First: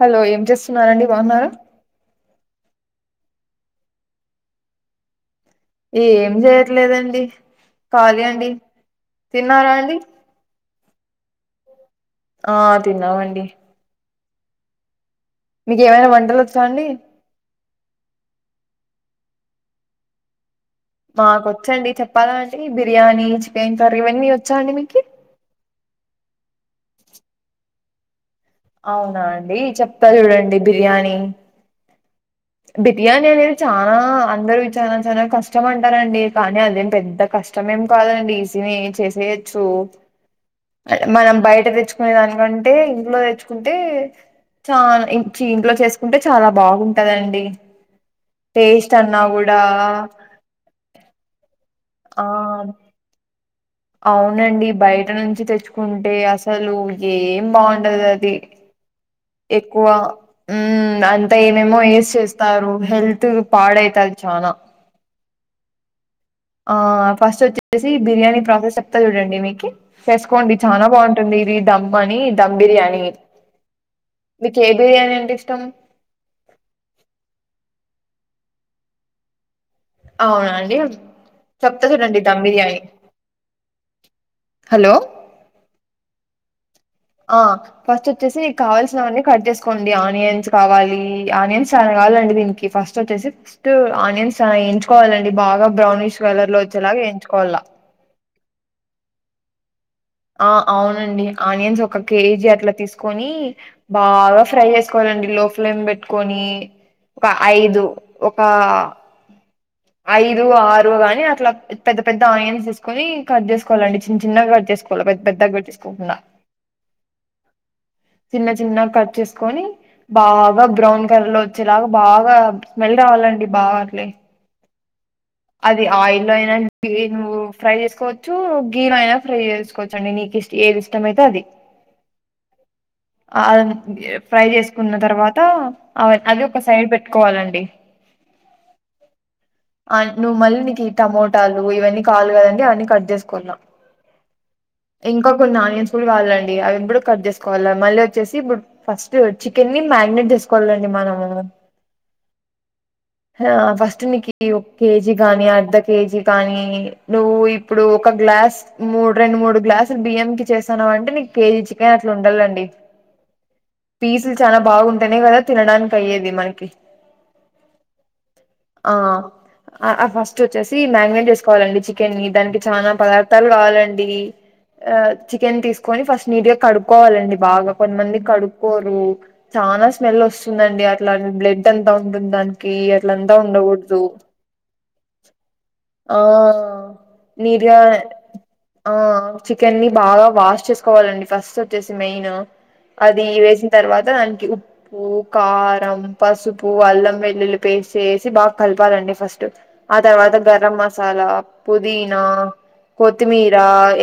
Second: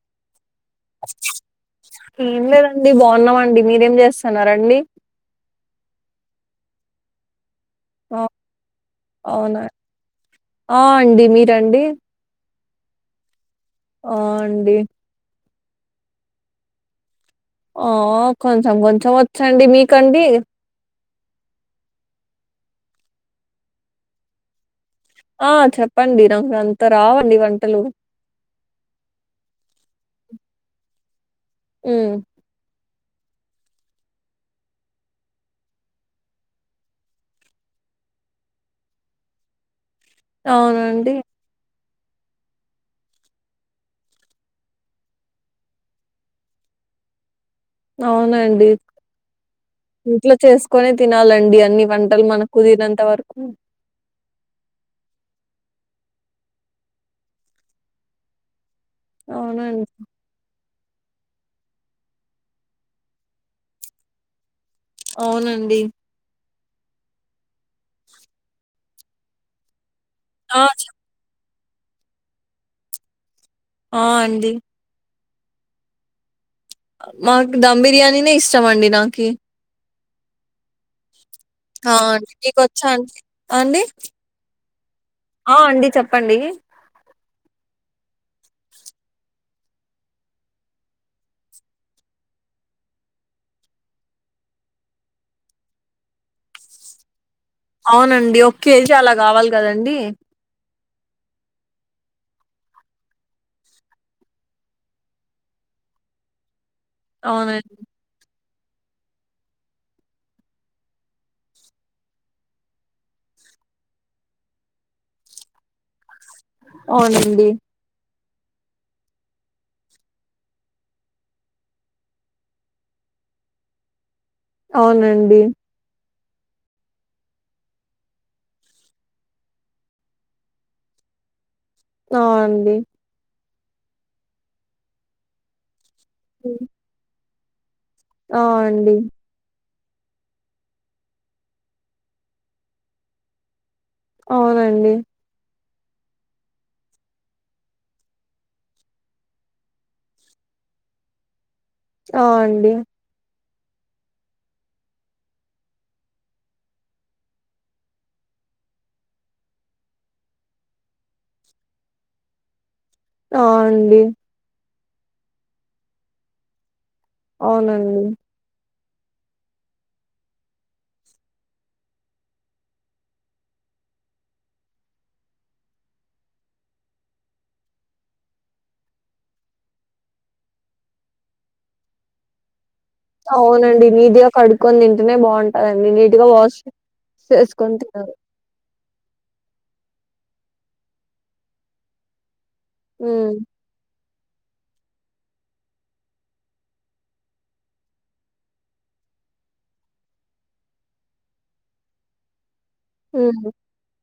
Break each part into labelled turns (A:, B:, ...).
A: Hello ఏం చేస్తున్నారండి బాగున్నారా
B: ఏం లేదండి బాగున్నామండి మీరేం చేస్తున్నారండి
A: ఏం చేయట్లేదండి
B: ఆ
A: ఖాళీ అండి
B: అవునా
A: తిన్నారా అండి
B: ఆ అండి మీరండి
A: ఆ తిన్నామండి
B: ఆ అండి
A: మీకు ఏమైనా వంటలు వచ్చా అండి
B: ఆ కొంచెం కొంచెం వచ్చండి మీకండి.
A: మాకు వచ్చండి చెప్పాలా అండి బిర్యానీ చికెన్ కర్రీ ఇవన్నీ వచ్చా అండి మీకి
B: ఆ చెప్పండి నాకు అంత రావండి వంటలు
A: అవునా అండి చెప్తా చూడండి బిర్యానీ
B: ఉమ్
A: బి బిర్యానీ అనేది చానా అందరు చానా చానా కష్టం అంటారండి కానీ అదేం పెద్ద కష్టమేం కా కాదండి ఈసినే చేసేయొచ్చు
B: అవునండి
A: మనం బయట తెచ్చుకునే దానికంటే ఇంట్లో తెచ్చుకు కుంటే చానా చి ఇంట్లో చేసుకుంటే చాలా బాగుంటదండి
B: అవునండి
A: టేస్ట్ అన్నా కూడా
B: ఇంట్లో చేసుకొని తినాలండి అన్ని వం
A: ఆ
B: పంటలు మనకు కుదిరినంత వరకు
A: అవునండి బయట నుంచి తెచ్చుకుంటే అసలు ఏం బాగుండదు అది ఎక్కువ
B: అవునండి
A: ఉమ్ అంతా ఏమేమో ఏసీ చేస్తారు హెల్త్ పాడైతాది చాన
B: అవునండి
A: ఆ ఫస్ట్ వచ్చేసి బిర్యానీ ప్రాసెస్ చెప్తా చూడండి మీకి చేసుకోండి
B: ఆ
A: చాన
B: చ-
A: బాగుంటుంది ఇది ధమ్ అని ధమ్ బిర్యానీ
B: ఆ అండి
A: మీకు ఏ బిర్యానీ అంటే ఇష్టం
B: మాకు ధమ్ బిర్యానీనే ఇష్టం అండి నాకి
A: అవునాండి
B: ఆవును మీకు వచ్చా అం అండి
A: హలో
B: ఆ అండి చెప్పండి
A: ఆ ఫస్ట్ వచ్చేసి నీకు కావాల్సినవన్నీ కట్ చేసుకోండి ఆనియన్స్ కావాలి ఆనియన్స్ చన కావ డి దీనికి ఫస్ట్ వచ్చేసి ఫస్ట్ ఆనియన్స్ చానా ఎయించుకోవాలి అండి బాగా బ్రౌనిష్ కలర్ లో వచ్చేలాగ ఎయించుకోవాల
B: అవునండి ఒక కేేజీ అలా కావాలి కదండి
A: ఆ అవునండి ఆనియన్స్ ఒక కేజీ అట్లా తీసుకొని బాగా ఫ్రై చేసుకోవాలండి లో ఫ్లేమ్ పెట్టుకొని ఒక
B: అవునండి
A: ఐదు ఒక ఐదు ఆరు గాని అట్లా పెద్ద పెద్ద ఆనియన్స్ తీసుకొని కట్ చేసుకోవాలండి చిన్న చిన్నగా కట్ చేసుకోవాలి పెద్దగా పెట్టికుంటున్నా [unintelligible]
B: అవునండి
A: చిన్న చిన్న గా కట్ చేసుకొని బాగా బ్రౌన్ కలర్ లో వచ్చేలాగా బాగా స్మెల్ రావాల ండి బావలే [unintelligible]
B: అవునండి
A: అది ఆయిల్ లో అయినా నువ్వు ఫ్రై చేసుకోవచ్చు గీలో అయినా ఫ్రై చేసుకోవచ్చు అండి నీకు ఏది ఇష్టం అయితే అది అది
B: అవు అండి
A: అ ఫ్రై చేసుకున్న తర్వాత అ అది ఒక సైడ్ పెట్టుకోవాలండి
B: అవు అండి
A: నువ్వు మళ్ళీ నీకు ఈ టమోటాలు ఇవన్నీ కావలి కదండి అవన్నీ కట్ చేసుకోందాం
B: అవునండి
A: ఇంకా కొన్ని ఆనియన్స్ అవి ఇప్పుడు కట్ చేసుకోవాలి మళ్ళీ వచ్చేసి ఇప్పుడు ఫస్ట్ చికెన్ ని మ్యారినేట్ చేసుకోవాలండి మనం
B: అవు అండి
A: హ ఫస్ట్ నికి కేజీ గాని అర్ధ కేజీ కగాని నువ్వు ఇప్పుడు ఒక గ్లాస్ మూడు రెండు మూడు గ్లాస్ గ్లాస్ డు బియ్యం కి చేసాను అంటే నీకు కేజీ చికెన్ అట్లా ఉండాలండి
B: ఆ అండి
A: పీసులు చాలా బాగుంటానే కదా తినడానికి అయ్యేది మనకి
B: అవునండి
A: ఆ ఆ ఫస్ట్ వచ్చేసి మ్యాగినేట్ చేసుకోవాలండి చికెన్ని ని దానికి చానా పదార్థాలు కావాలండి ఆ చికెన్ తీసుకొని ఫస్ట్ నీట్ గా కడుక్కోవాలండి బాగా కొంతమంది కడుక్కోరు చానా స్మెల్ వస్తుందండి అట్లా బ్లడ్ అంత ఉంటుంది దానికి అట్ల అంత ఉండకూడదు
B: కొన్ని తింటేనే బాగుంటందండి
A: ఆ
B: నీట్గా వాష్ చేసుకొని
A: నీట్గా
B: తినాలి
A: ఆ చికెన్ ని బాగా వాష్ చేసుకోవాలండి ఫస్ట్ వచ్చేసి మెయిన్ అది
B: ఉమ్
A: వేసిన తర్వాత దానికి ఉప్పు కారం పసుపు అల్లం వెల్లుల్లి పేస్ట్ ఏసేసి బాగా కలపాలండి ఫస్ట్ ఆ తర్వాత గరం మసాలా పుదీనా
B: ఉమ్
A: కొత్తిమీర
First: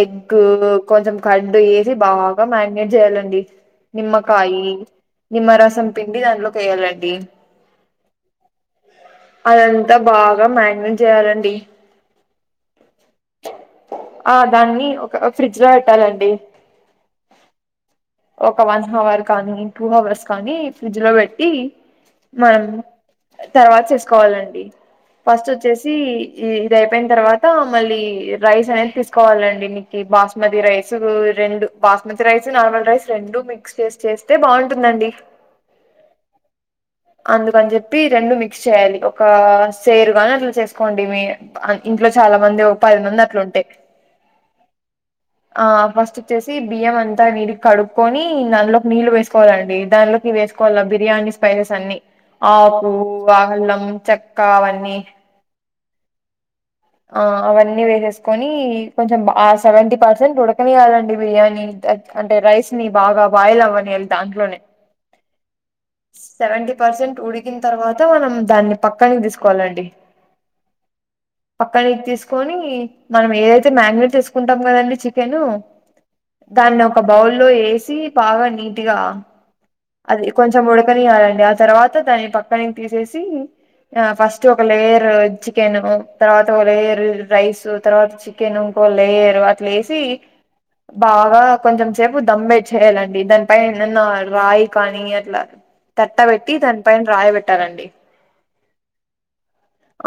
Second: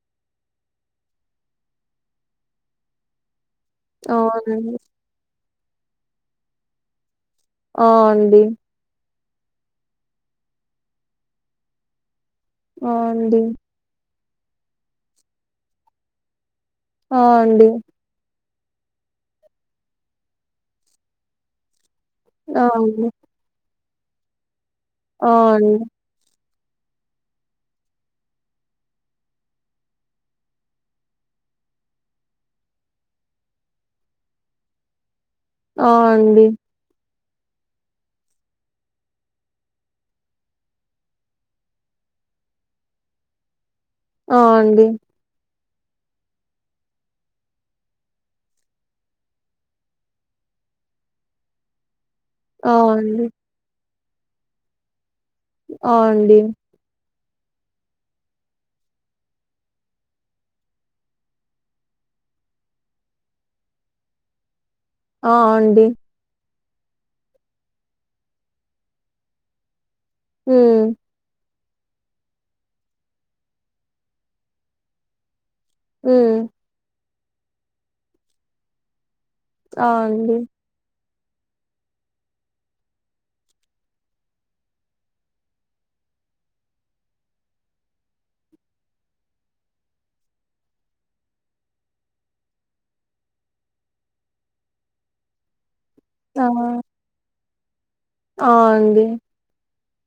A: ఎగ్ గ్ కొంచెం కడ్డు వేసి బాగా మ్యరి నేట్ చెయాలండి నిమ్మకాయి
B: అవునండి
A: నిమ్మ రసం పిండి దానిట్లోకి వేయ్యాలండి
B: ఆ అండి
A: అదంతా బాగా మ్యారినేట్ చేయాలండి
B: ఆ అండి
A: ఆ దాన్ని ఒక ఫ్రిడ్జ్ లో పెట్టాలండి
B: ఆ అండి
A: ఒక వన్ హవర్ కానీ టూ హవర్స్ కానీ ఫ్రిడ్జ్ లో పెట్టి
B: ఆ
A: మనం
B: అండి
A: తర్వాత చేసుకోవాలండి ఫస్ట్ వచ్చేసి ఈ ఇది అయిపోయిన తర్వాత మళ్ళీ రైస్ అనేది తీసుకోవాలండి నీకు బాస్మతి రైస్ రెండు బాస్మతి రైస్ నార్మల్ రైస్ రెండు మిక్స్ చేసి చేస్తే బాగుంటుందండి
B: ఆ అండి
A: అందుకని చెప్పి రెండు మిక్స్ చేయాలి ఒక సేరువా అని అట్లా చేసుకోండి మీ ఇంట్లో చాలా మంది ఒక పది మంది అట్లుంటే
B: అ అండి
A: ఆ ఫస్ట్ వచ్చేసి బియ్యం అంతా నీట్ గా కడు క్కొని అందులోకి నీళ్ళు వేసుకోవాలండి దానిలోకి వేసుకోవాల బిర్యానీ స్పైసెస్ అన్ని
B: ఆ
A: ఆకు
B: అండి
A: ఆల్లం చెక్క అవన్నీ
B: ఆ అండి
A: ఆ అవన్నీ వేసేసుకొని కొంచెం ఆ సెవెంటీ పర్సెంట్ ఉడకనియాలండి బిర్యానీ అంటే రైస్ ని బాగా బాయిల్ అవ్వనియాలి దాంట్లోనే
B: ఆ అండి
A: సెవెంటీ పర్సెంట్ ఉడికిన తర్వాత మనం దాన్ని పక్కని తీసుకోవాలండి
B: ఉం
A: పక్కనికి తీసుకొని మనం ఏదైతే మ్యారినేట్ చేసుకుంటాం కదండి చికెన్
B: ఉం
A: దాన్ని ఒక బౌల్ లో వేసి బాగా నీట్ గా
B: ఆ
A: అది
B: అండి
A: కొంచెం ఉడకని ఆ తర్వాత దాన్ని పక్కనికి తీసేసి ఆ ఫస్ట్ ఒక లేయర్ చికెన్ తర్వాత ఒక లేయర్ రైస్ తర్వాత చికెన్ ఓ లేయరు అట్లే వేసి బాగా కొంచెం సేపు దమ్మెసి చేయాలండి దానిపై నిన్న రాయి కానీ అట్ల తట్టబెట్టి దాని పైన రాయిబెట్టాలండి
B: అ అండి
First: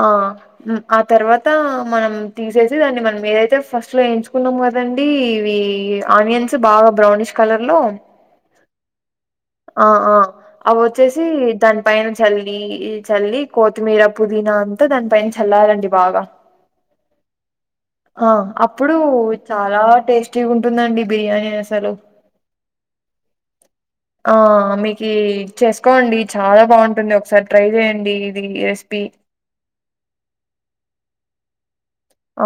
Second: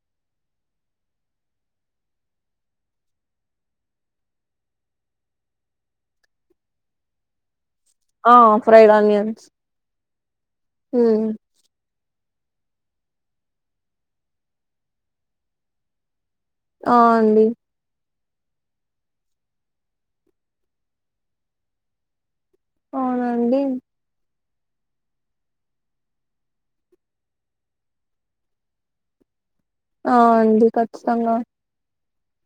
A: ఆ ఆ తర్వాత మనం తీసేసి దాన్ని మనం ఏదైతే ఫస్ట్ లో ఎయించుకున్నాం కదండి ఇవి ఆనియన్స్ బాగా బ్రౌనిష్ కలర్ లో
B: ఆ ఫ్రైడ్ ఆనియన్స్
A: ఆ అవోచ్చేసి
B: హ్మ్
A: దానికి పైన చల్లి చల్లి కొతిమీర పుదీనా అంతా దాని పైన చల్లాలండి బాగా
B: అ అండి
A: ఆ అప్పుడు చాలా టేస్టీ ఉంటుందండి బిర్యానీ అసలు
B: అవునండి.
A: ఆ మీకి చేసుకోండి చాలా బాగుంటుంది ఒకసారి ట్రై చేయండి ఇది రెసిపీ
B: ఆ అండి ఖచ్చితంగా
A: ఆ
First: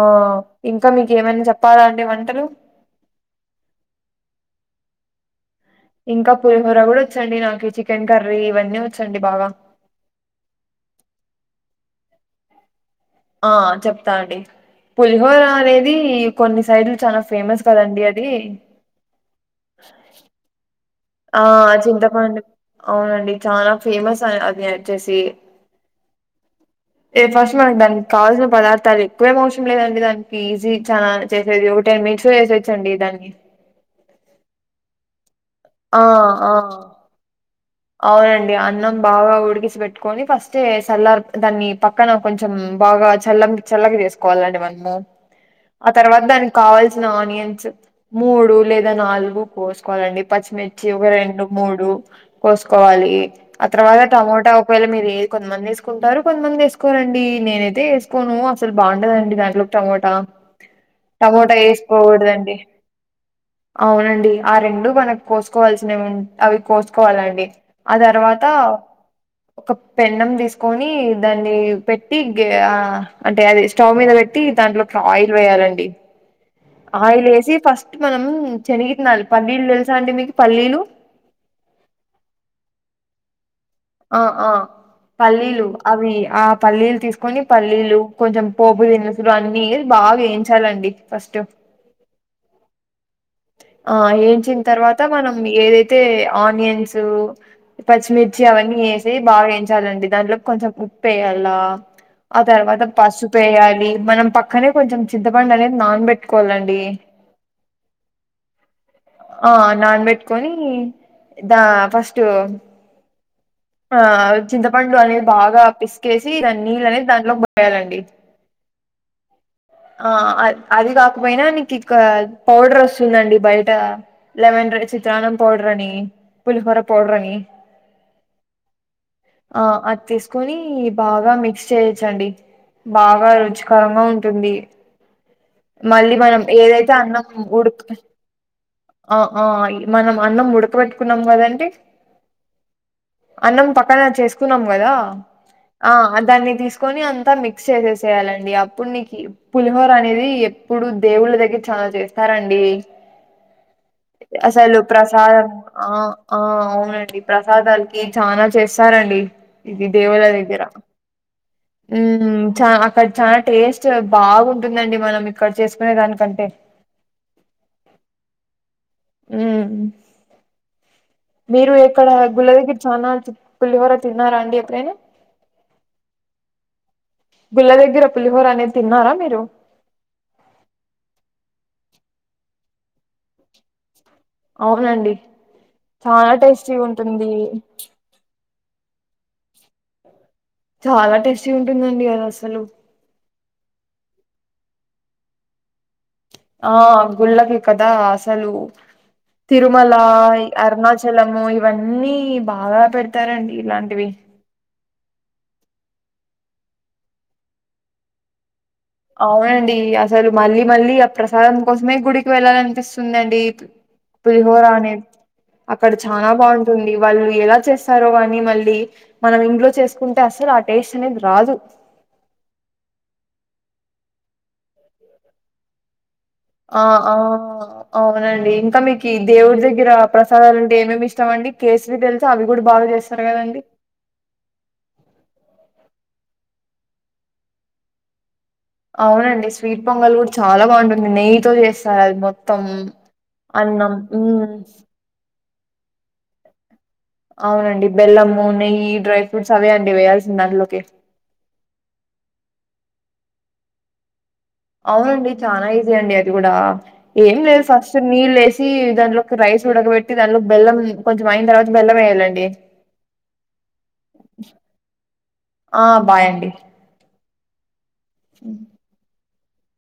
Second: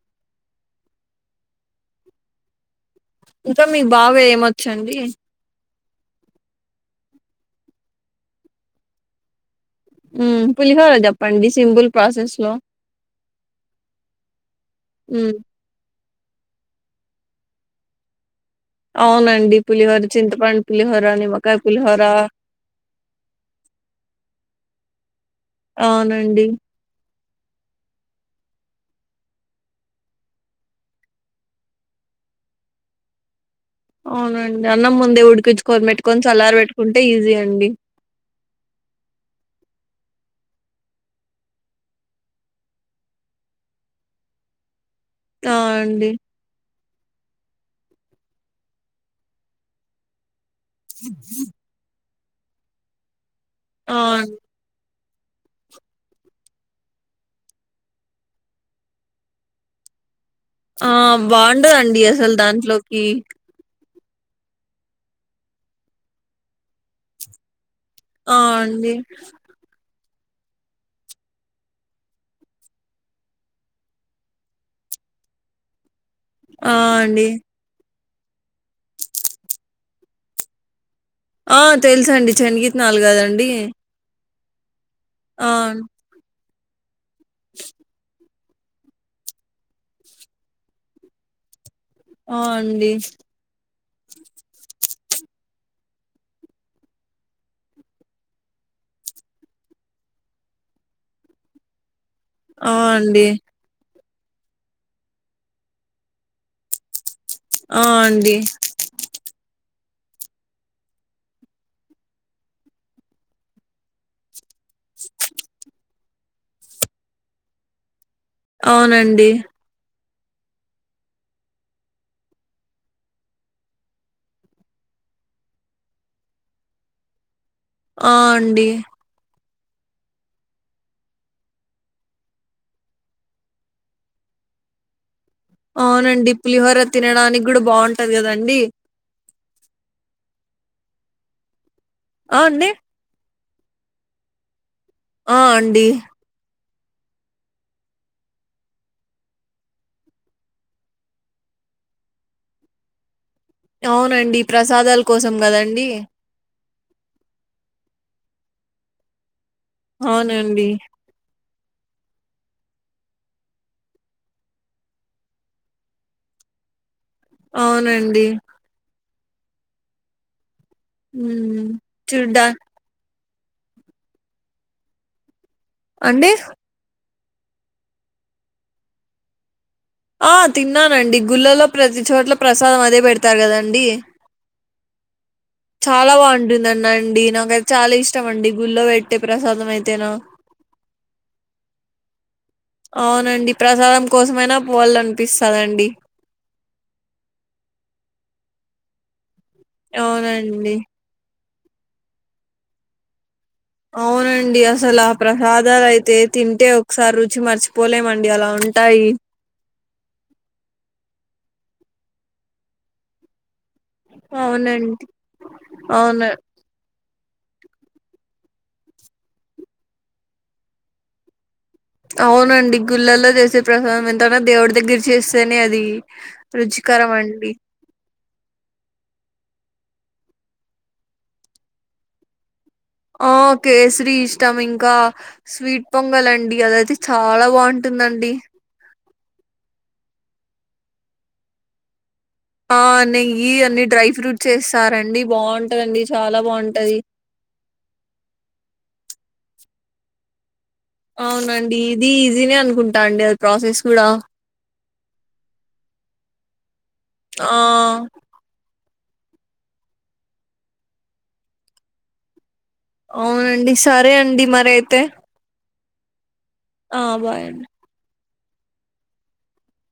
A: ఇంకా మీకు ఏమన్నా చెప్పాలా అండి వంటలు
B: ఇంకా మీ బావ ఏమొచ్చండి
A: ఇంకా పులిహోర కూడా వచ్చండి నాకు చికెన్ కర్రీ ఇవన్నీ వచ్చండి బాగా
B: హ్మ్ పులిహార చెప్పండి సింపుల్ ప్రాసెస్ లో
A: ఆ చెప్తా అండి
B: హ్మ్
A: పులిహోర అనేది ఇది కొన్ని సైడ్లు చాలా ఫేమస్ కదండి అది
B: అవునండి పులిహార చింతపండు పులిహోర
A: ఆ
B: నిమ్మకాయ పులిహోర
A: చింతపండు అవునండి చాలా ఫేమస్ అది వచ్చేసి
B: అవునండి
A: ఏ ఫస్ట్ మనకు దానికి కావాల్సిన పదార్థాలు ఎక్కువేం అవసరం లేదండి దానికి ఈజీ చాలా చేసేది ఒక టెన్ మినిట్స్ చేసేచ్చండి దాన్ని
B: అవునండి అన్నం ముందే ఉడికించుకొని
A: ఆ
B: పెట్టుకొని
A: ఆ
B: చల్లార పెట్టుకుంటే ఈజీ అండి
A: అవునండి అన్నం బాగా ఉడికి ఉడిసి పెట్టుకొని ఫస్ట్ చల్లార్ దాన్ని పక్కన కొంచెం బాగా చల్ల చల్లకి చేసుకోవాలండి ఆ తర్వాత దానికి కావాల్సి ఆనియన్స్ మూడు లేదా నాలుగు కోసుకోవాలండి మిర్చి ఒక రెండు మూడు కోసుకోవాలి ఆ తరువాత టమాట ఒక కొంతమంది వేసుకుంటారు కొంతమంది వేసుకోరండి నేనైతే వేసుకోను అసలు బాగుండదండి దాంట్లోకి టమోటా
B: ఆ
A: టమోటా
B: బాగుండదండి అసలు
A: వేసుకోకూడదండి
B: దాంట్లోకి
A: అవునండి ఆ రెండు మనకు కోసుకోవాల్సినవి అవి కోసుకోవాలండి ఆ తర్వాత ఒక పెన్నం తీసుకొని దాన్ని పెట్టి అంటే అది స్టవ్ మీద పెట్టి దాంట్లో ఆయిల్ వేయాలండి
B: ఆ
A: ఆయిల్
B: అండి
A: వేసి ఫస్ట్ మనం చెనిగిత్తనాలు పల్లీలు తెలుసా అండి మీకు పల్లీలు
B: ఆ తెలుసు అండి చెనిగిత్తనాలు గదండి
A: ఆ ఆ పల్లీలు అవి ఆ పల్లీలు తీసుకొని పల్లీలు కొంచెం పోపు దినుసులు అన్ని బాగా వేయించాలండి ఫస్ట్
B: ఆ అండి
A: ఆ వేయించిన తర్వాత మనం ఏదైతే ఆనియన్స్ పచ్చిమిర్చి అవన్నీ వేసి బాగా వేయించాలండి దాంట్లో కొంచెం ఉప్పు వేయాల్లా ఆ తర్వాత పసుపేయాలి మనం పక్కనే కొంచెం చింతపండు అనేది నానబెట్టుకోవాలండి
B: ఆ అండి
A: నాన్ బెట్టుకొని దా ఫస్ట్ ఆ చింతపండు అనేది బాగా పిసికేసి దాని నీళ్ళు అనేది దాంట్లోకి పోయాలండి
B: అవునండి
A: ఆ అది కాకపోయినా నీకు ఇక పౌడర్ వస్తుందండి బయట లెమన్ రైస్ చిత్రాన్నం పౌడర్ అని పులిహోర పౌడర్ అని
B: ఆ అండి
A: ఆ అది తీసుకొని బాగా మిక్స్ చేయచ్చండి బాగా రుచికరంగా ఉంటుంది మళ్ళీ
B: అవునండి.
A: మనం
B: పులిహోర
A: ఏదైతే అన్నం
B: తినడానికి గూడా
A: ఉడుకు
B: బావుంటది గదండీ!
A: ఆ ఆ ఈ మనం అన్నం ఉడకబెట్టుకున్నాం కదండి
B: ఆ అండి
A: అన్నం పక్కన చేసుకున్నాం కదా
B: ఆ! అండి.
A: ఆ దాన్ని తీసు కోని అంతా మిక్స్ చేసేసేయాలండి అప్పుడు నీ పులిహోర అనేది ఎప్పుడు దేవుళ్ళ దగ్గర చల చేస్తారండి
B: అవునండి.
A: అసలు
B: ప్రసాదాల కోసం
A: ప్రసాదం
B: గదండీ!
A: ఆ ఈ ప్రసాదాలకి చానా చేస్తారండి ఇది దేవుల దగ్గర
B: అవునండి. [inaudible]
A: హ్మ్ చానా అక్కడ చాలా టేస్ట్ బాగుంటుందండి మనం ఇక్కడ చేసుకునే దానికంటే
B: అవునండి హ్మ్.
A: మీరు ఎక్కడ
B: చూడ్డా
A: గుల్ళ దగ్గర చాలా పులిహార తిన్నారా అండి ఎప్పుడేనా
B: అండి
A: గుల్ల దగ్గర పులిహోర అనేది తిన్నారా మీరు
B: ఆ తిన్నానండి గుళ్ళలో ప్రతి చోట్ల ప్రసాదం అదే పెడతారు కదండి
A: అవునండి
B: చాలా బాగుంటుంద
A: టేస్టీగా
B: అన్న అండి
A: ఉంటుంది
B: నాకైతే చాలా ఇష్టం అండి గుళ్ల్లో పెట్టే ప్రసాదం అయితేనా
A: చాలా టేస్టీ ఉంటుందండి అది అసలు
B: అవునండి ప్రసాదం కోసమైనా పోవాళ్ళ అనిపిస్తందండి
A: ఆ గుళ్ళకి కదా అసలు తిరుమల
B: అవునండి
A: అరుణాచలము ఇవన్నీ బాగా పెడతారండి ఇలాంటివి
B: అవునండి అసలు ఆ ప్రసాదాలు అయితే తింటే ఒకసారి రుచి మర్చిపోలేమండి అలా ఉం
A: అవునండి అసలు మళ్ళీ మళ్ళీ ఆ ప్రసాదం కోసమే గుడికి వెళ్ళాలనిపిస్తుందిండి పులిహోర అనే
B: అవునండి
A: అక్కడ
B: అవును
A: చాలా బాగుంటుంది వాళ్ళు ఎలా చేస్తారో కాని మళ్ళీ మనం ఇంట్లో చేసుకుంటే అసలు ఆ టేస్ట్ అనేది రాదు
B: అవునండి గుళ్ళల్లో చేసే ప్రసాదం ఎంతన్నా దేవుడి దగ్గర చేస్తేనే అది
A: ఆ
B: రుచికరం
A: ఆ
B: అండి
A: అవునండి ఇంకా మీకు ఈ దేవుడి దగ్గర రా ప్రసాదాలు అంటే ఏమేమి ఇష్టం అండి కేసరి తెలుసా అవి కూడా బాగా చేస్తారు
B: ఆ
A: కదండి
B: కేసరి ఇష్టం ఇంకా స్వీట్ పొంగల్ అంటే అండి అదయితే చాలా బాగుంటుందండి
A: అవునండి స్వీట్ పొంగల్ కూడా చాలా బాగుంటుంది నెయ్యితో చేస్తారది మొత్తం
B: ఆ నెయ్యి అన్ని
A: అన్నం
B: డ్రై ఫ్రూట్స్
A: మ్మ్
B: వేస్తారండి బాగుంటదండి చాలా బాగుంటది
A: అవునండి బెల్లము నెయ్యి డ్రై ఫ్రూట్స్ అవే అండి వేయాల్సింది దాంట్లోకి
B: అవునండి ఇది ఈజీనే అనుకుంటా అండి అది ప్రాసెస్ కూడా
A: అవునండి చాలా ఈజీ అండి అది కూడా ఏం
B: ఆ
A: లేదు ఫస్ట్ నీళ్ళేసీ దాంట్లోకి రైస్ ఉడకబెట్టి దానిలోకి బెల్లం కొంచెం అయిన తర్వాత బెల్లం వేయ్యాలండి
B: అవునండి సరే అండి మరి అయితే
A: ఆ బాయ్ అండి
B: ఆ బాయ్ అండి
A: అ